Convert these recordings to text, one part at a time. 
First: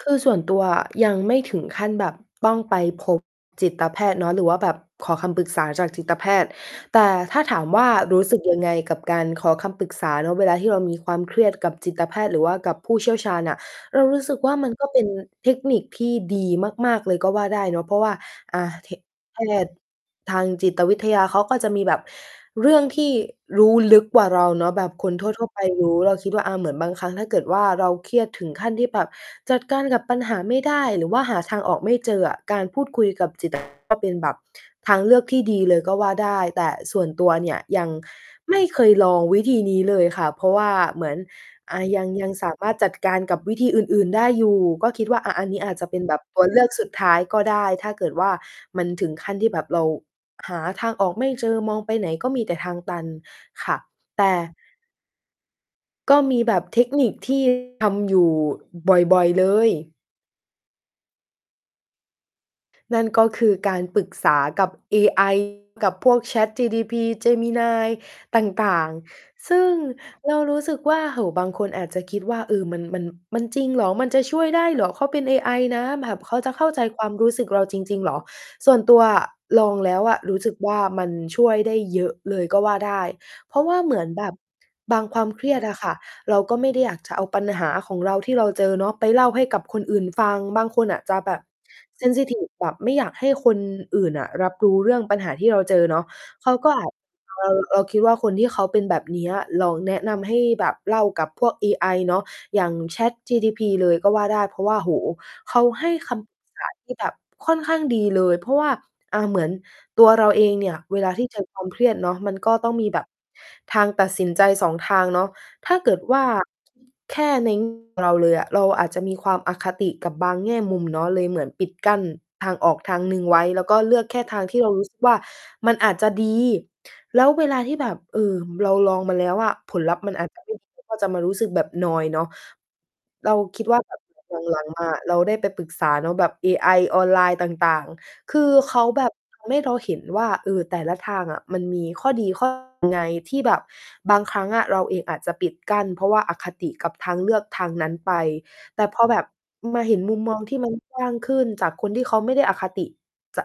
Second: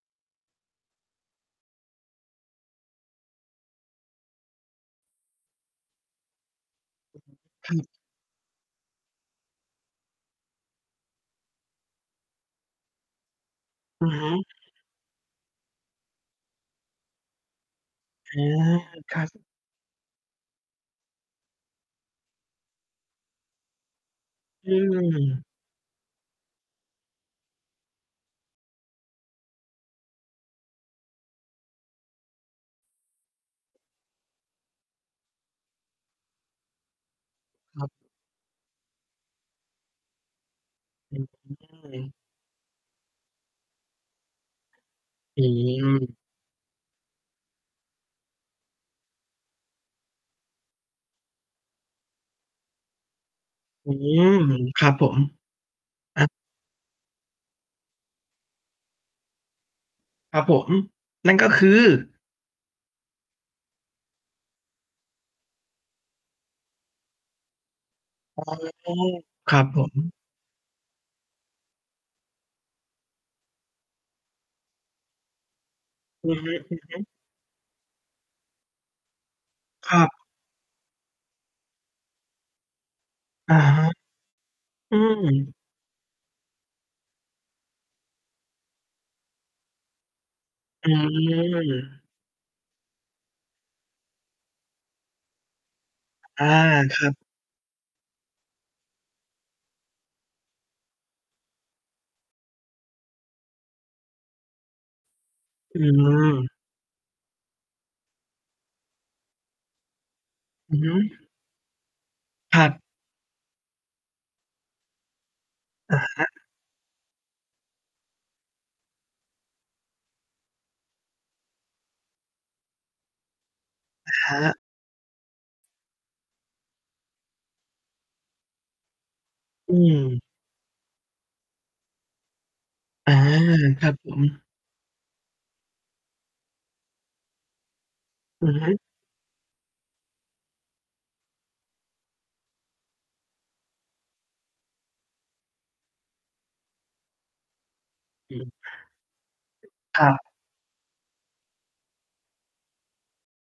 คือส่วนตัวอะ ยังไม่ถึงขั้นแบบ ต้องไปพบจิตแพทย์เนาะ หรือว่าแบบขอคำปรึกษาจากจิตแพทย์ แต่ถ้าถามครว่ับ า รู้สึกยังไงกับการขอคำปรึกษาเนาะ เวลาที่เรา มีความเครียดกับจิตแพทย์ หรือว่ากับผู้เชี่ยวชาญน่ะ เรอาะรูฮ้สึกะ ว่า มันก็เป็นเทคนิคที่ดีมาก ๆ เลยก็ว่าได้เนาะ เพราะว่า อา อะ เถะ คัแพส ทย์ ทางจิต วิทยา เขาก็จะมีแบบเรื่องที่รู้ลึกกว่าเราเนอาืะ แบบคนทม ั่ว ๆ ไปรู้ เราคิดว่า อา เหมือนบางครั้ง ถ้าเกิดว่า เราเครียดถึงขั้นที่แบบจัด การกับปัญหาไม่ได้ หรือว่าหาทางออกไม่เจออะ การพูดคุยกับ จิตแพทย์ ก็เป็นแบบทางเลือกที่ดีเลยก็ว่าได้ แต่ส่วนตัว เนี่ยยครัังบ ไม่เคยลองวิธีนี้เลยค่ะ เพราะว่าเหมืออืน อา ยัง ม ยังสามารถจัดการกับวิธีอื่น ๆ ได้อยู่ ก็คิดว่า อะ อือันนี้อาจจะเป็นแบม บตัว เลือกสุดท้ายก็ได้ ถ้าเกิดว่า มันถึงขั้นที่แบบเราหาทางออกไม่เจอ มองไปไหนก็มีแต่ทางตัน ค่ะ อืแต่ ม ครับผม ก็อะ มีแบบเทคนิค ที่ ทำอยู่บ่อย ๆ เลย ครับผม นั่นก็คือ นั่นก็คือการปรึกษากับเอ ไอ กับพวก ChatGDP Gemini อต๋อ ่าง ๆ คซรัึบ่งผม เรารู้สึกว่า โอ้โฮ บางคนอาจจะคิดว่า เออ มัน มัน มัน จริงเหรอ? มันจะช่วยได้เหรอ? เขาเป็นเอไอนะ แบบอืเขาอฮจะเข้าใจึ ควๆ ามรู้สึกเราจริง ๆ เหรอ? ส่วนตัวอะ ลองแลค้รัวอะ บ รู้สึกว่า มันช่วยได้เยอะเลยก็ว่าได้ อเพะราะว่ฮาะ เหมือนแบบ อบืางความเครีม ยดอะค่ะ เราก็ไม่ได้อยากจะเอาปัญหาของเราที่เราเจอเนาะไปเล่าให้กับคนอื่นฟัง บางคอนืน่ะจะแบบ เม ซนซิทิฟ แบบไม่อยากให้คนอื่นน่ะรับรู้เรื่องปัญหาที่เราเจอเนาะ อา เขาก็อาจ ครับ เรา เราคิดว่า คนที่เขาเป็นแบบ เนี้ย เราแนะนำให้แบบเล่ากับพวกเอไอเนาะ อย่าง ChatGDP เลยก็ว่าได้ เพราะว่า โอ้โฮ เขาอืให้คำ ปรึกม ษา ที่แบบค่อนข้างดีเลย เพราะว่า อ่า เหมือนตัวเราเองเนีอ่ืยอฮึ เวลาที่ เจอ ความเครียดเนาะ มัน ก็ครัต้องบ มีแบบทางตัดสินใจ 2 ทางเนาะ ถ้าเกอิะดวฮ่า ะ แค่ เน้ง เราเลยอะ เราอาจจะมี ความอคติกับบางแง่มุมเนาะ เลยเหมือนปิดกั้นทางออกทางหนึ่งไว้ แล้วก็เลือกอแะค่ฮทางะ ที่เรารู้ สึก ว่า มันอาจจะดี แล้วเวลาที่แบบ เอ่อ เราลองมาแล้วอะ อืผลลัพธ์มันม อาจ จะไม่ดี ก็จะมารู้สึกแบบนอยเนาะ อา เราคิดว่คา รแับบบผหลัม ง หลังมา อะ เราได้ไปปรึกษาเนาะแบบเอไอออนไลน์ต่าง ๆ คือืออฮึ เขาแบบ ทำ ให้เราเห็นว่า เออ แต่ละทางอะมันมีข้อดี ข้อ ไง ที่แบบบางครั้งอะเราเองอาจจะปิดกั้น เพราะว่าอคติกับทางเลือกทางนั้นไป อืม แต่พอแบบ อืม มาเห็คนรมุมับ มองที่มัน กว้าง ขึ้นจากคนที่ เขาไม่ได้อคติจะ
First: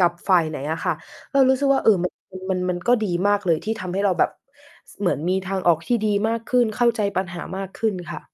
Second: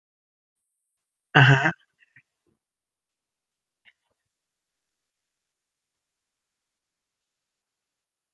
กับฝ่ายไหนอะค่ะ เรอาะรฮู้ะ สึกว่า เออ มัน มัน มันก็ดีมากเลยที่ทำให้เราแบบ ส เหมือนมีทางออกที่ดีมากขึ้น เข้าใจปัญหามากขึ้นค่ะ